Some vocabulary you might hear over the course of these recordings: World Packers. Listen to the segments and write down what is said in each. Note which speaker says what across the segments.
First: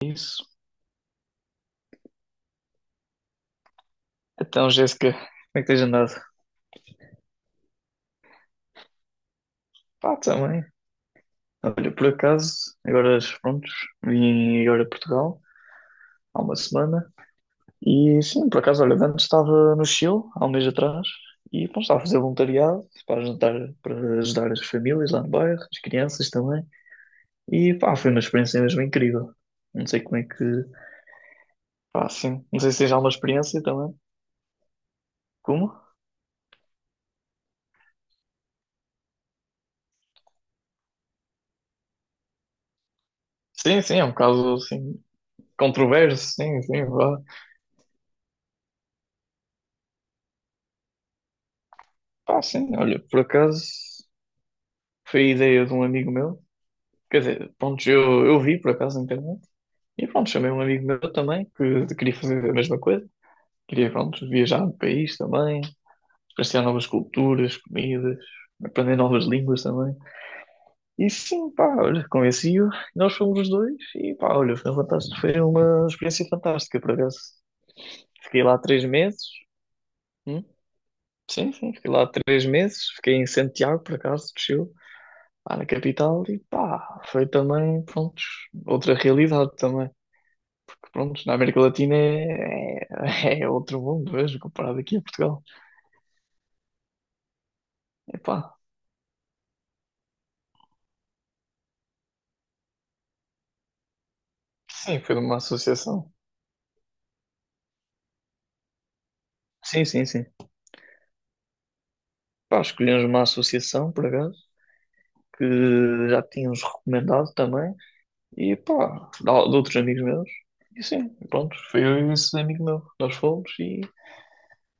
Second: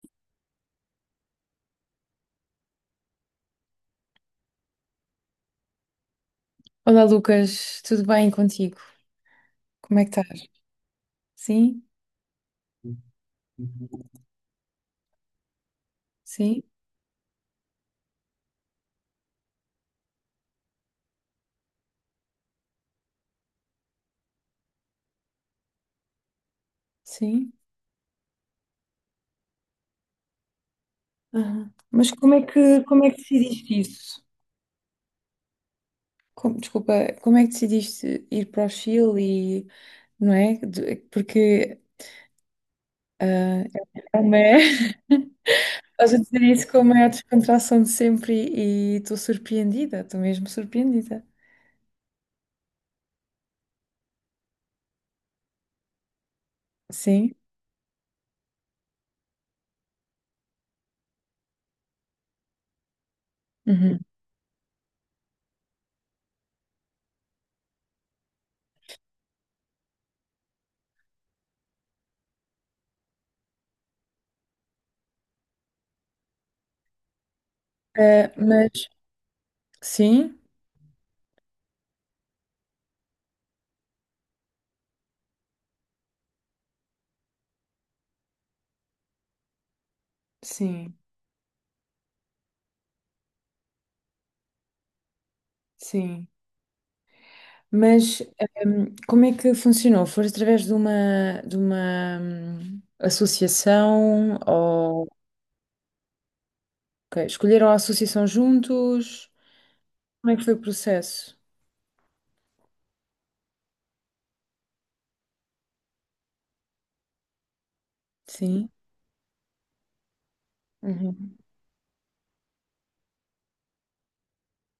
Speaker 1: Isso. Então, Jéssica, como é que tens andado?
Speaker 2: Olá, Lucas, tudo bem contigo? Como é que
Speaker 1: Pá,
Speaker 2: estás?
Speaker 1: também.
Speaker 2: Sim,
Speaker 1: Olha, por acaso, agora, prontos, vim agora a Portugal há uma
Speaker 2: sim,
Speaker 1: semana e sim, por acaso, olha, antes estava no Chile há um mês atrás e pronto, estava a fazer voluntariado para ajudar as famílias lá no bairro, as crianças também
Speaker 2: sim.
Speaker 1: e pá, foi uma experiência mesmo incrível. Não sei como é que,
Speaker 2: Aham.
Speaker 1: pá,
Speaker 2: Mas como é
Speaker 1: sim, não sei se
Speaker 2: que,
Speaker 1: tens
Speaker 2: como é
Speaker 1: alguma
Speaker 2: que
Speaker 1: experiência
Speaker 2: decidiste
Speaker 1: também.
Speaker 2: isso?
Speaker 1: Como?
Speaker 2: Desculpa, como é que decidiste ir para o Chile e, não é? Porque ah,
Speaker 1: Sim, sim, é um
Speaker 2: é uma...
Speaker 1: caso, assim,
Speaker 2: Estás a
Speaker 1: controverso,
Speaker 2: dizer
Speaker 1: sim,
Speaker 2: isso com a
Speaker 1: sim,
Speaker 2: maior
Speaker 1: vá.
Speaker 2: descontração de sempre e estou surpreendida, estou mesmo surpreendida.
Speaker 1: Pá, sim, olha, por acaso. Foi a ideia de um amigo meu. Quer
Speaker 2: Sim.
Speaker 1: dizer, pronto, eu vi por acaso na internet. E pronto, chamei um amigo meu também, que queria fazer a mesma coisa. Queria,
Speaker 2: Uhum.
Speaker 1: pronto, viajar no país também, experienciar novas culturas, comidas, aprender novas línguas também. E sim, pá, olha, convenci-o. Nós fomos os dois e pá, olha, foi fantástico. Foi uma experiência fantástica, por acaso.
Speaker 2: Ah,
Speaker 1: Fiquei lá três
Speaker 2: mas
Speaker 1: meses.
Speaker 2: sim,
Speaker 1: Hum? Sim, sim, fiquei lá 3 meses. Fiquei em Santiago, por acaso, do Chile. Lá na capital e pá, foi também, prontos, outra realidade também. Porque,
Speaker 2: sim,
Speaker 1: prontos, na América Latina é, é outro mundo, vejo, comparado aqui a Portugal.
Speaker 2: sim.
Speaker 1: E
Speaker 2: Mas
Speaker 1: pá,
Speaker 2: como é que funcionou? Foi através de uma, de uma associação
Speaker 1: sim,
Speaker 2: ou
Speaker 1: foi de uma associação.
Speaker 2: Ok, escolheram a associação juntos?
Speaker 1: Sim, sim, sim.
Speaker 2: Como é que foi o processo?
Speaker 1: Pá, escolhemos uma associação, por acaso, que já tínhamos recomendado também. E
Speaker 2: Sim.
Speaker 1: pá, de outros amigos meus. E sim,
Speaker 2: Uhum.
Speaker 1: pronto, foi eu e esse amigo meu. Nós fomos e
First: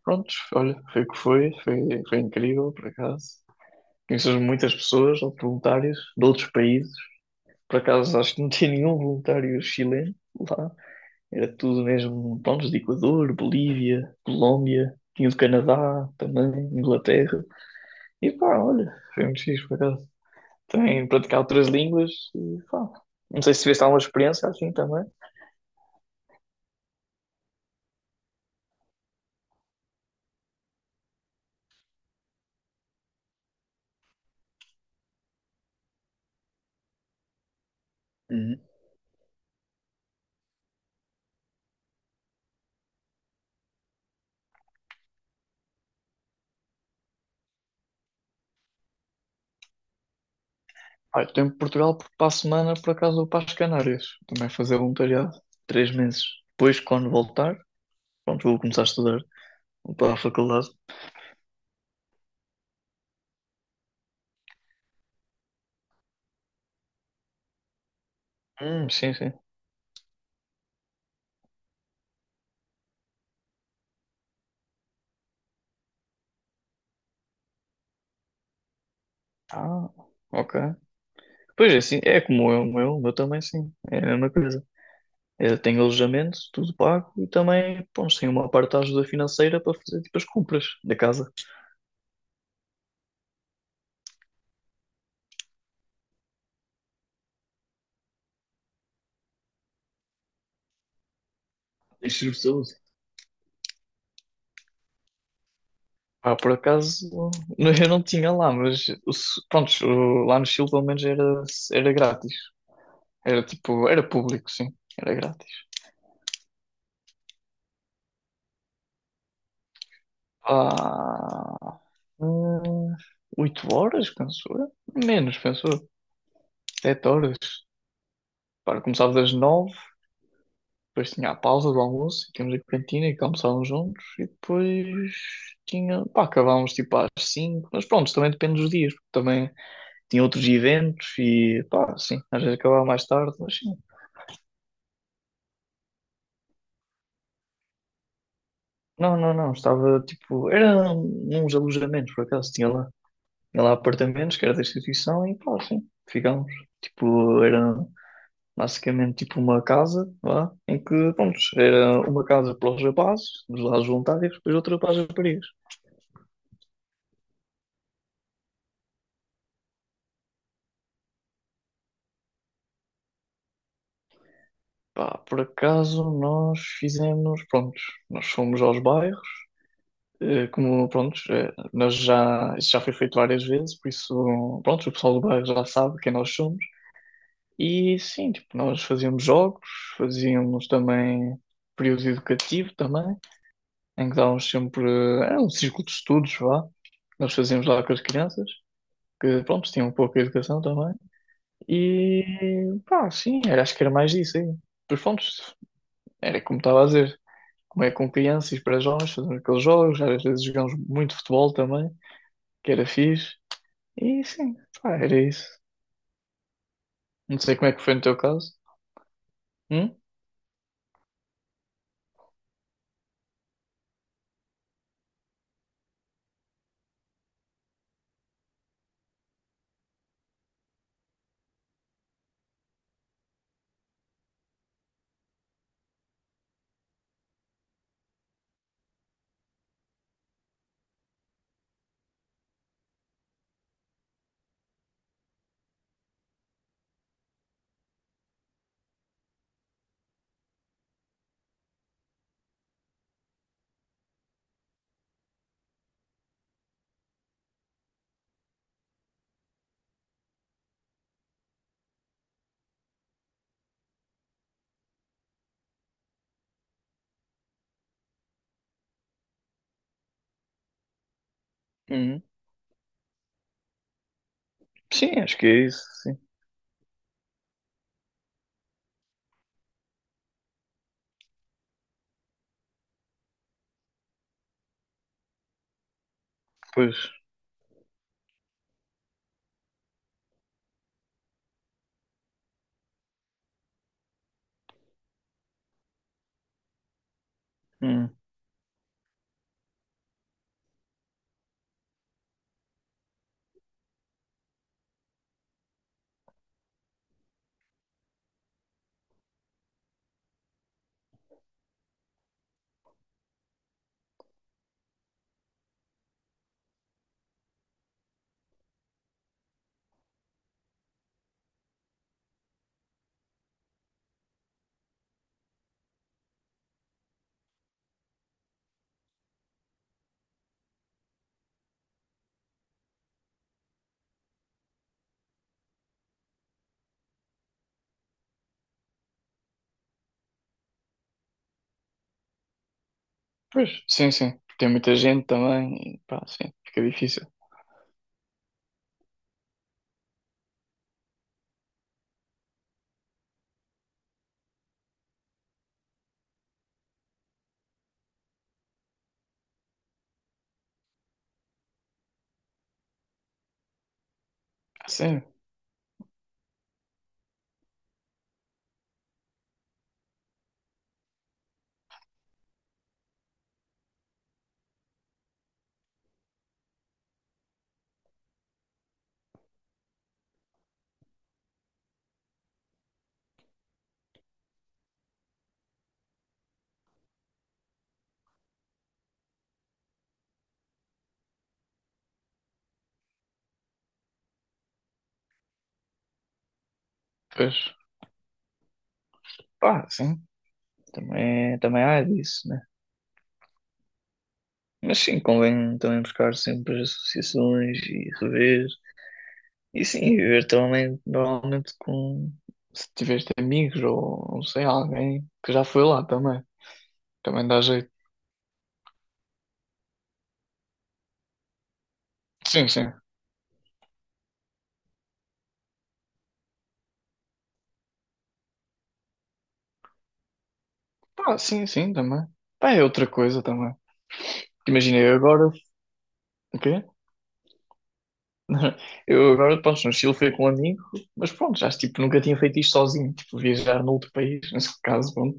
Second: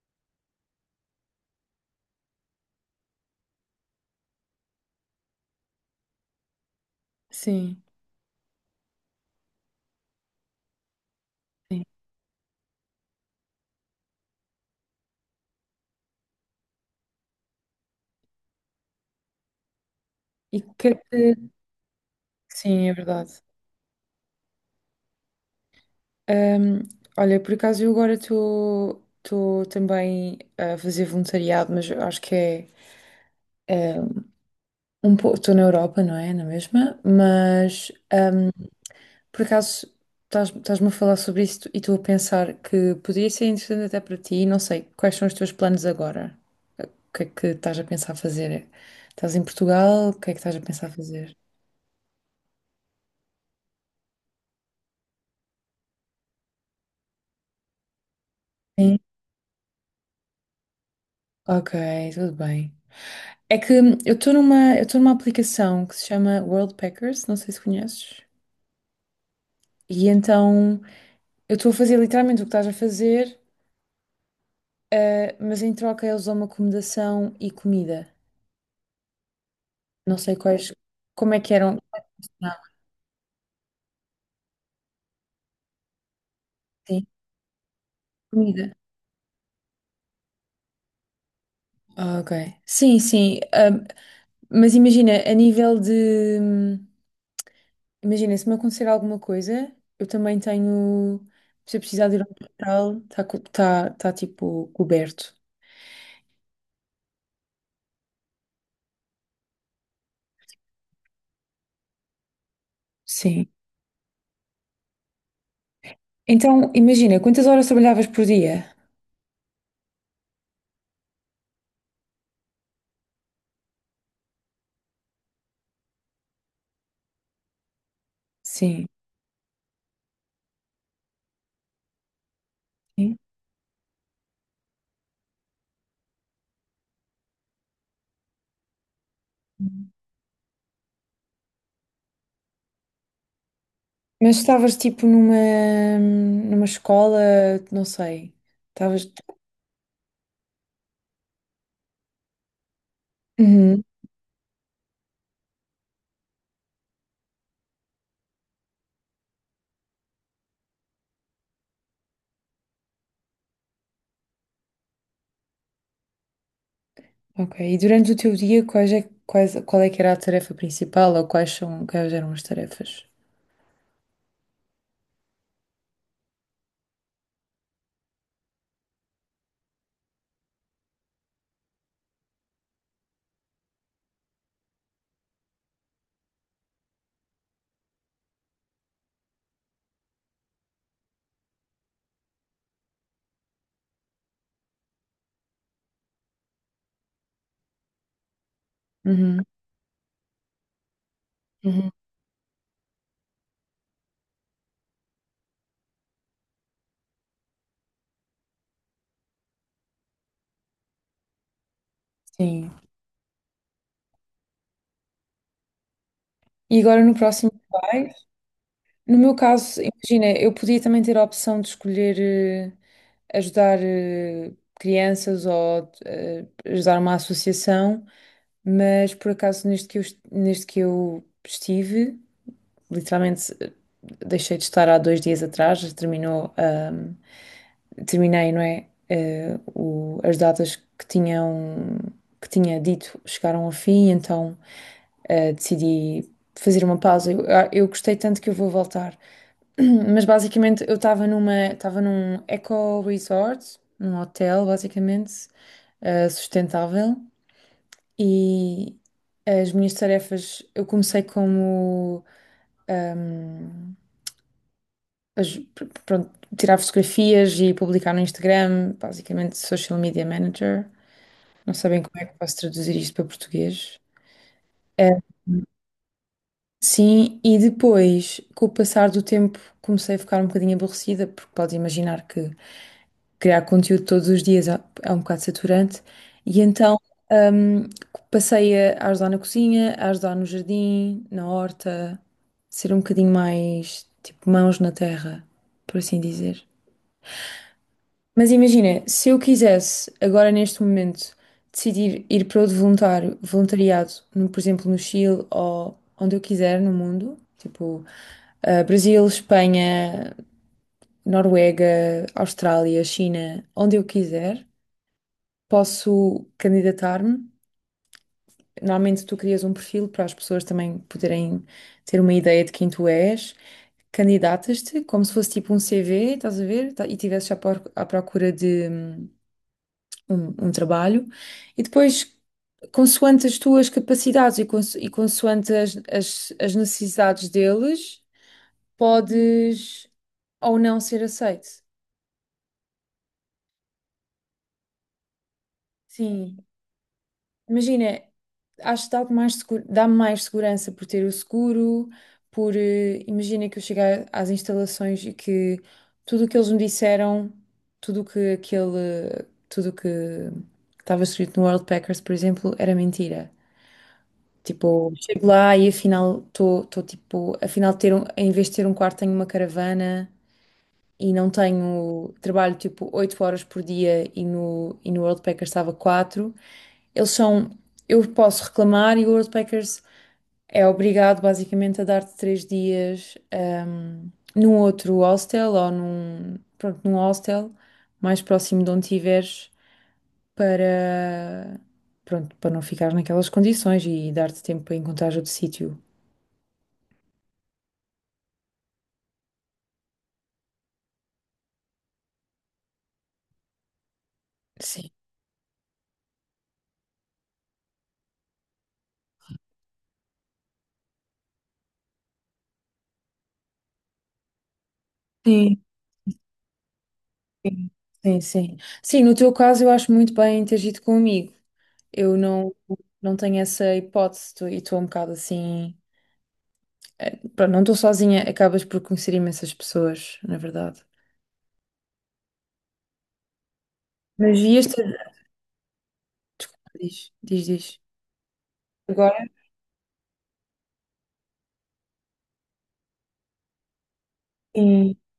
Speaker 1: pronto, olha, foi o que foi, foi incrível, por acaso. Conheces muitas pessoas, voluntários de outros países. Por
Speaker 2: Sim.
Speaker 1: acaso acho que não tinha nenhum voluntário chileno lá. Era
Speaker 2: Sim.
Speaker 1: tudo mesmo, pronto, de Equador, Bolívia, Colômbia, tinha do Canadá também, Inglaterra. E pá, olha, foi muito fixe por acaso.
Speaker 2: E o que é
Speaker 1: Também praticar
Speaker 2: que...
Speaker 1: outras línguas e
Speaker 2: Sim,
Speaker 1: pá.
Speaker 2: é verdade.
Speaker 1: Não sei se tiveste alguma experiência assim também.
Speaker 2: Hum, Olha, por acaso eu agora estou também a fazer voluntariado, mas eu acho que é um pouco... Estou na Europa, não é? Na mesma? Mas
Speaker 1: Uhum.
Speaker 2: por acaso, estás-me a falar sobre isto e estou a pensar que poderia ser interessante até para ti. Não sei, quais são os teus planos agora? O que é que estás a pensar fazer? Estás em Portugal? O que é que estás a pensar
Speaker 1: Ah, eu
Speaker 2: fazer?
Speaker 1: estou em Portugal porque para a semana, por acaso, vou para as Canárias. Também fazer voluntariado. 3 meses. Depois, quando voltar, pronto, vou começar a
Speaker 2: Sim.
Speaker 1: estudar. Vou para a faculdade.
Speaker 2: Ok, tudo bem. É que eu estou numa aplicação que se chama World Packers, não sei se conheces.
Speaker 1: Sim, sim.
Speaker 2: E então eu estou a fazer literalmente o que estás a fazer, mas em troca eles dão uma acomodação e comida.
Speaker 1: Ah,
Speaker 2: Não sei
Speaker 1: ok.
Speaker 2: quais, como é que
Speaker 1: Pois
Speaker 2: eram.
Speaker 1: é, assim, é
Speaker 2: Não,
Speaker 1: como eu, o meu também sim, é a mesma coisa. Eu tenho alojamento, tudo
Speaker 2: sim,
Speaker 1: pago e também, pô, tenho uma parte
Speaker 2: comida.
Speaker 1: da ajuda financeira para fazer tipo as compras da casa.
Speaker 2: Ah, ok. Sim, sim. Mas imagina, a nível de. Imagina, se me acontecer alguma coisa, eu também tenho. Se eu precisar de ir ao
Speaker 1: Deixa-me saúde.
Speaker 2: hospital, está tipo coberto.
Speaker 1: Ah, por acaso, eu não tinha lá, mas pronto, lá no Chile pelo menos era grátis. Era
Speaker 2: Sim.
Speaker 1: tipo, era público, sim, era grátis.
Speaker 2: Então, imagina, quantas horas trabalhavas por dia?
Speaker 1: Ah, hum, 8 horas, penso eu. Menos, penso eu. 7 horas. Para,
Speaker 2: Sim.
Speaker 1: começava das 9. Depois tinha a pausa do almoço, tínhamos a cantina
Speaker 2: Sim.
Speaker 1: e que almoçávamos juntos, e depois tinha, pá, acabávamos tipo às 5, mas pronto, também depende dos dias, porque também tinha outros eventos e pá, sim, às vezes acabava mais tarde, mas sim.
Speaker 2: Mas estavas tipo numa escola, não sei. Estavas.
Speaker 1: Não, não, não, estava tipo, era uns alojamentos por acaso, tinha lá
Speaker 2: Uhum,
Speaker 1: apartamentos que era da instituição e pá, sim, ficámos. Tipo, era basicamente tipo uma casa, lá, em que, pronto, era uma casa para os rapazes, dos lados voluntários, depois outra para as raparigas.
Speaker 2: ok. E durante o teu dia, qual é que era a tarefa principal ou quais eram as tarefas?
Speaker 1: Pá, por acaso nós fizemos, pronto, nós fomos aos bairros, como, pronto, nós já, isso já foi feito várias vezes, por isso, pronto, o pessoal do bairro já sabe quem nós somos. E sim, tipo, nós fazíamos jogos, fazíamos também período educativo também, em que dávamos sempre, era um círculo de estudos, vá, nós fazíamos lá com as crianças,
Speaker 2: Uhum.
Speaker 1: que, pronto, tinham pouca educação também.
Speaker 2: Uhum,
Speaker 1: E, pá, sim, era, acho que era mais isso aí. Pois, pronto, era como estava a dizer. Como é com crianças para jovens, fazendo aqueles jogos, às vezes jogamos muito futebol também,
Speaker 2: Sim.
Speaker 1: que era fixe, e sim, pá, era isso.
Speaker 2: E agora no
Speaker 1: Não
Speaker 2: próximo
Speaker 1: sei
Speaker 2: que
Speaker 1: como é que foi no
Speaker 2: vais?
Speaker 1: teu caso.
Speaker 2: No meu caso,
Speaker 1: Hum?
Speaker 2: imagina, eu podia também ter a opção de escolher ajudar crianças ou ajudar uma associação, mas por acaso neste que eu estive. Literalmente deixei de estar há 2 dias atrás, terminou, terminei, não é? As datas que tinham, que tinha dito chegaram ao fim, então decidi fazer uma pausa. Eu gostei tanto que eu vou voltar. Mas basicamente eu estava num eco resort, num hotel basicamente sustentável e as minhas tarefas eu comecei como ahm, pronto, tirar fotografias e publicar no Instagram, basicamente social media manager. Não sabem como
Speaker 1: Hum.
Speaker 2: é que posso traduzir isto para português. Eh,
Speaker 1: Sim, acho que é isso, sim.
Speaker 2: Sim, e depois, com o passar do tempo, comecei a ficar um bocadinho aborrecida, porque pode imaginar que criar conteúdo todos os dias é um bocado saturante, e
Speaker 1: Pois,
Speaker 2: então hum, passei a ajudar na cozinha, a ajudar no jardim, na horta, ser um bocadinho mais tipo mãos na terra, por assim dizer.
Speaker 1: hum.
Speaker 2: Mas imagina, se eu quisesse agora neste momento decidir ir para outro voluntariado, por exemplo, no Chile ou onde eu quiser no mundo, tipo Brasil, Espanha, Noruega, Austrália, China, onde eu quiser, posso candidatar-me. Normalmente tu crias um perfil para as pessoas também poderem ter uma ideia de quem tu és. Candidatas-te como se fosse tipo um CV, estás a ver? E tivesses à procura de um trabalho e depois, consoante as tuas capacidades e consoante as necessidades deles, podes ou não ser aceito.
Speaker 1: Pois, sim, sim. Tem muita gente também, e pá, sim,
Speaker 2: Sim,
Speaker 1: fica difícil.
Speaker 2: imagina, acho que dá-te mais seguro, dá-me mais segurança por ter o seguro, por, imagina que eu chegar às instalações e que tudo o que eles me disseram, tudo o que estava escrito no World Packers, por exemplo, era mentira. Tipo,
Speaker 1: Sim,
Speaker 2: chego lá e afinal ter um, em vez de ter um quarto tenho uma caravana e não tenho, trabalho tipo 8 horas por dia e no World Packers estava 4. Eles são, eu posso reclamar e o World Packers é obrigado basicamente a dar-te 3 dias num outro hostel ou num, pronto, num hostel mais próximo de onde estiveres para, pronto, para não ficar naquelas condições e dar-te tempo para encontrar outro sítio.
Speaker 1: pois, pá, sim, também, é, também há disso. Mas
Speaker 2: Sim,
Speaker 1: sim, convém também buscar sempre as associações e rever. E sim, viver também normalmente com, se tiveste amigos ou não sei, alguém que já
Speaker 2: sim,
Speaker 1: foi lá também. Também dá jeito.
Speaker 2: sim, sim. Sim, no teu caso eu acho muito bem teres ido comigo. Eu
Speaker 1: Sim,
Speaker 2: não,
Speaker 1: sim.
Speaker 2: não tenho essa hipótese e estou um bocado assim. Pronto, não estou sozinha, acabas por conhecer imensas pessoas, na verdade.
Speaker 1: Pá, sim, sim, também. Pá, é outra coisa também.
Speaker 2: Mas e
Speaker 1: Imagina,
Speaker 2: este.
Speaker 1: eu agora. O quê?
Speaker 2: Diz, diz, diz.
Speaker 1: Eu
Speaker 2: Agora?
Speaker 1: agora, pronto, no Chile fui com um amigo, mas pronto, já tipo, nunca tinha feito isto sozinho, tipo, viajar noutro país, nesse caso,
Speaker 2: Sim,
Speaker 1: pronto.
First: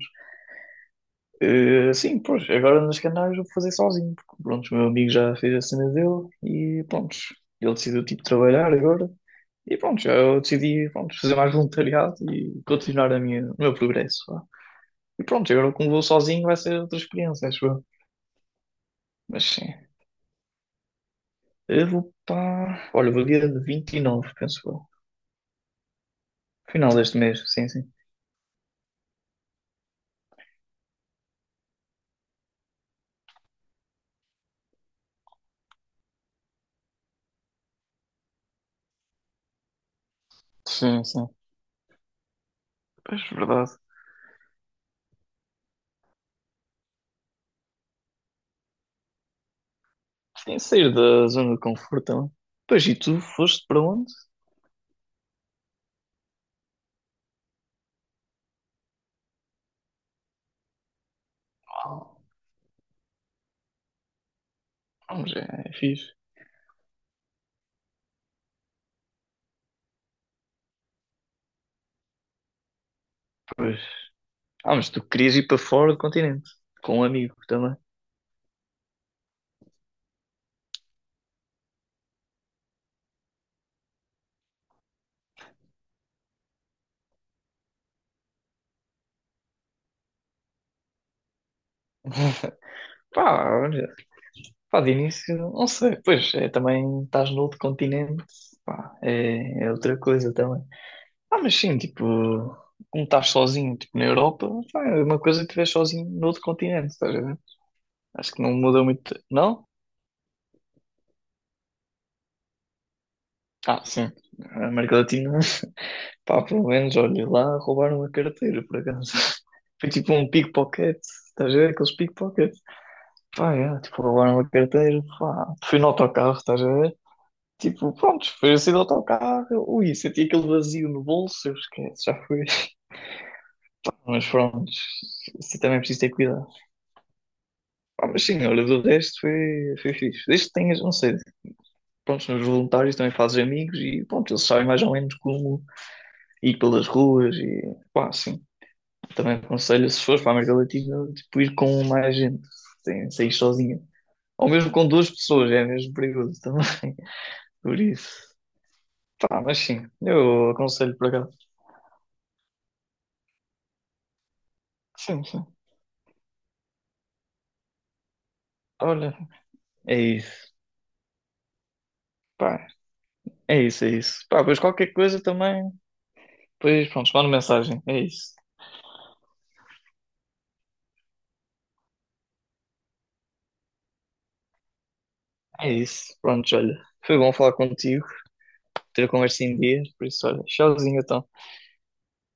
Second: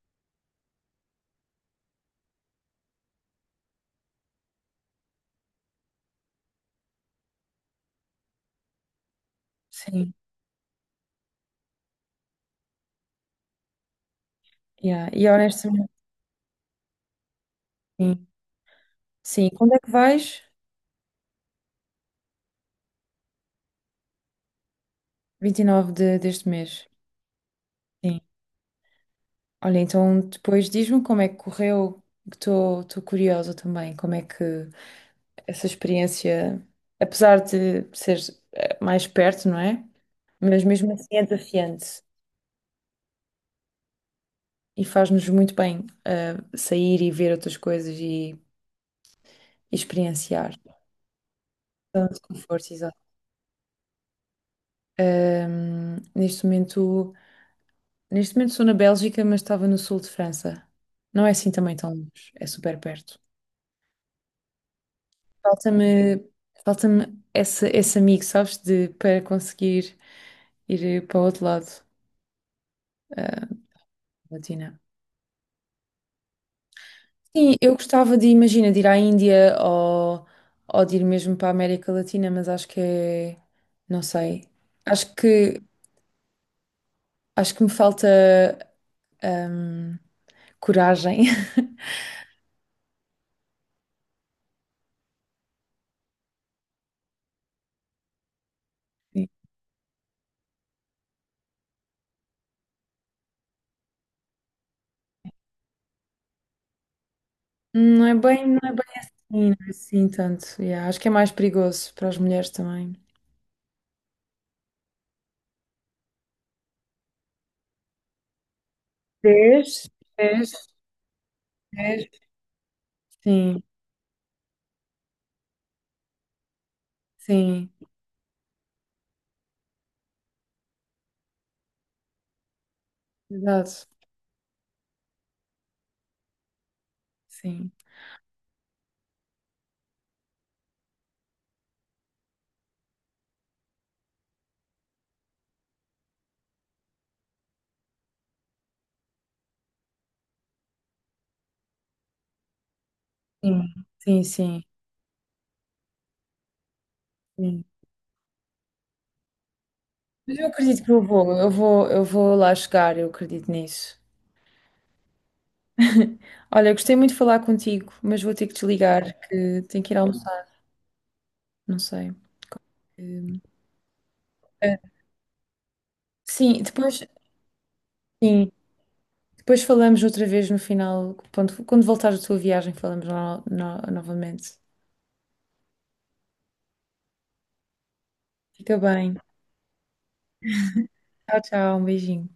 Speaker 1: Sim, pois, agora nos Canários vou fazer sozinho, porque pronto, o meu amigo já fez a cena dele e pronto, ele decidiu tipo trabalhar agora e pronto, já
Speaker 2: sim.
Speaker 1: eu decidi pronto, fazer mais voluntariado e continuar a minha, o meu progresso, vá.
Speaker 2: Yeah.
Speaker 1: E
Speaker 2: E
Speaker 1: pronto, agora
Speaker 2: honestamente,
Speaker 1: como vou sozinho vai ser outra experiência, acho eu.
Speaker 2: sim.
Speaker 1: Mas
Speaker 2: Sim.
Speaker 1: sim,
Speaker 2: Quando é que vais?
Speaker 1: eu vou para. Olha, vou dia de 29, penso eu.
Speaker 2: Vinte e nove deste mês.
Speaker 1: Final deste mês, sim, sim.
Speaker 2: Sim. Olha, então depois diz-me como é que correu, que estou curiosa também, como é que essa experiência, apesar de ser mais perto, não é? Mas mesmo
Speaker 1: Sim,
Speaker 2: assim é
Speaker 1: sim.
Speaker 2: desafiante
Speaker 1: Pois, verdade.
Speaker 2: e faz-nos muito bem sair e ver outras coisas e experienciar.
Speaker 1: Sem sair da zona de conforto
Speaker 2: Tanto
Speaker 1: também.
Speaker 2: conforto,
Speaker 1: Pois, e
Speaker 2: exato.
Speaker 1: tu foste para onde?
Speaker 2: Ahm, neste momento, neste momento, sou na Bélgica, mas estava no sul de França. Não é assim também tão
Speaker 1: Ah,
Speaker 2: longe, é super perto.
Speaker 1: vamos, é fixe.
Speaker 2: Falta-me falta-me esse amigo, sabes, de, para conseguir ir para o outro lado eh,
Speaker 1: Pois. Ah,
Speaker 2: Latina.
Speaker 1: mas tu querias ir para fora do continente, com um amigo
Speaker 2: Sim, eu
Speaker 1: também.
Speaker 2: gostava de, imagina, de ir à Índia ou de ir mesmo para a América Latina, mas acho que é, não sei. Acho que, acho que me falta ahm, coragem.
Speaker 1: Pá, olha, pá, de início, não sei, pois é, também estás no outro continente, pá,
Speaker 2: Sim.
Speaker 1: é outra coisa também. Ah, mas sim, tipo, como estás sozinho, tipo, na Europa, pá, é uma coisa que estiveres sozinho no outro continente, estás a ver?
Speaker 2: Não é
Speaker 1: Acho que
Speaker 2: bem,
Speaker 1: não
Speaker 2: não é
Speaker 1: muda
Speaker 2: bem assim,
Speaker 1: muito,
Speaker 2: não
Speaker 1: não?
Speaker 2: é assim tanto. Yeah, acho que é mais perigoso para as mulheres também.
Speaker 1: Ah, sim, a América Latina, pá, pelo menos, olha, lá roubaram a carteira, por acaso.
Speaker 2: Vês?
Speaker 1: Foi tipo um
Speaker 2: Vês?
Speaker 1: pickpocket, estás a ver aqueles
Speaker 2: Vês?
Speaker 1: pickpockets? Pá,
Speaker 2: Sim.
Speaker 1: é, tipo, roubaram uma carteira, pá. Fui no autocarro, estás a ver?
Speaker 2: Sim,
Speaker 1: Tipo, pronto, foi assim do autocarro, ui, senti aquele vazio no bolso, eu esquece, já foi.
Speaker 2: exato.
Speaker 1: Mas pronto, assim também é preciso ter cuidado.
Speaker 2: Sim,
Speaker 1: Pá, mas sim, olha, do resto foi, fixe. Desde que tenhas, não sei, pronto, nos voluntários também fazes amigos e pronto, eles sabem mais ou menos como ir pelas ruas e pá, sim. Também aconselho, se fores para a América Latina, tipo, ir com mais gente, sem sair
Speaker 2: sim,
Speaker 1: sozinha.
Speaker 2: sim,
Speaker 1: Ou
Speaker 2: sim.
Speaker 1: mesmo com 2 pessoas, é mesmo perigoso também.
Speaker 2: Sim.
Speaker 1: Por isso. Tá, mas sim,
Speaker 2: Mas eu
Speaker 1: eu
Speaker 2: acredito que
Speaker 1: aconselho
Speaker 2: eu
Speaker 1: por
Speaker 2: vou,
Speaker 1: acaso.
Speaker 2: eu vou, eu vou lá chegar, eu acredito nisso.
Speaker 1: Sim, sim.
Speaker 2: Olha, gostei muito de falar contigo, mas vou ter que desligar,
Speaker 1: Olha,
Speaker 2: que tenho que ir
Speaker 1: é
Speaker 2: almoçar,
Speaker 1: isso.
Speaker 2: não sei.
Speaker 1: Pá,
Speaker 2: Hum,
Speaker 1: é isso, é isso. Pá, pois
Speaker 2: é.
Speaker 1: qualquer coisa também.
Speaker 2: Sim,
Speaker 1: Pois,
Speaker 2: depois,
Speaker 1: pronto, manda mensagem. É isso.
Speaker 2: sim, depois falamos outra vez no final, quando voltares da tua viagem, falamos novamente.
Speaker 1: É isso. Pronto, olha. Foi bom falar contigo,
Speaker 2: Fica
Speaker 1: ter a
Speaker 2: bem.
Speaker 1: conversa em dia. Por isso, olha, tchauzinho então.
Speaker 2: Tchau, tchau, um beijinho.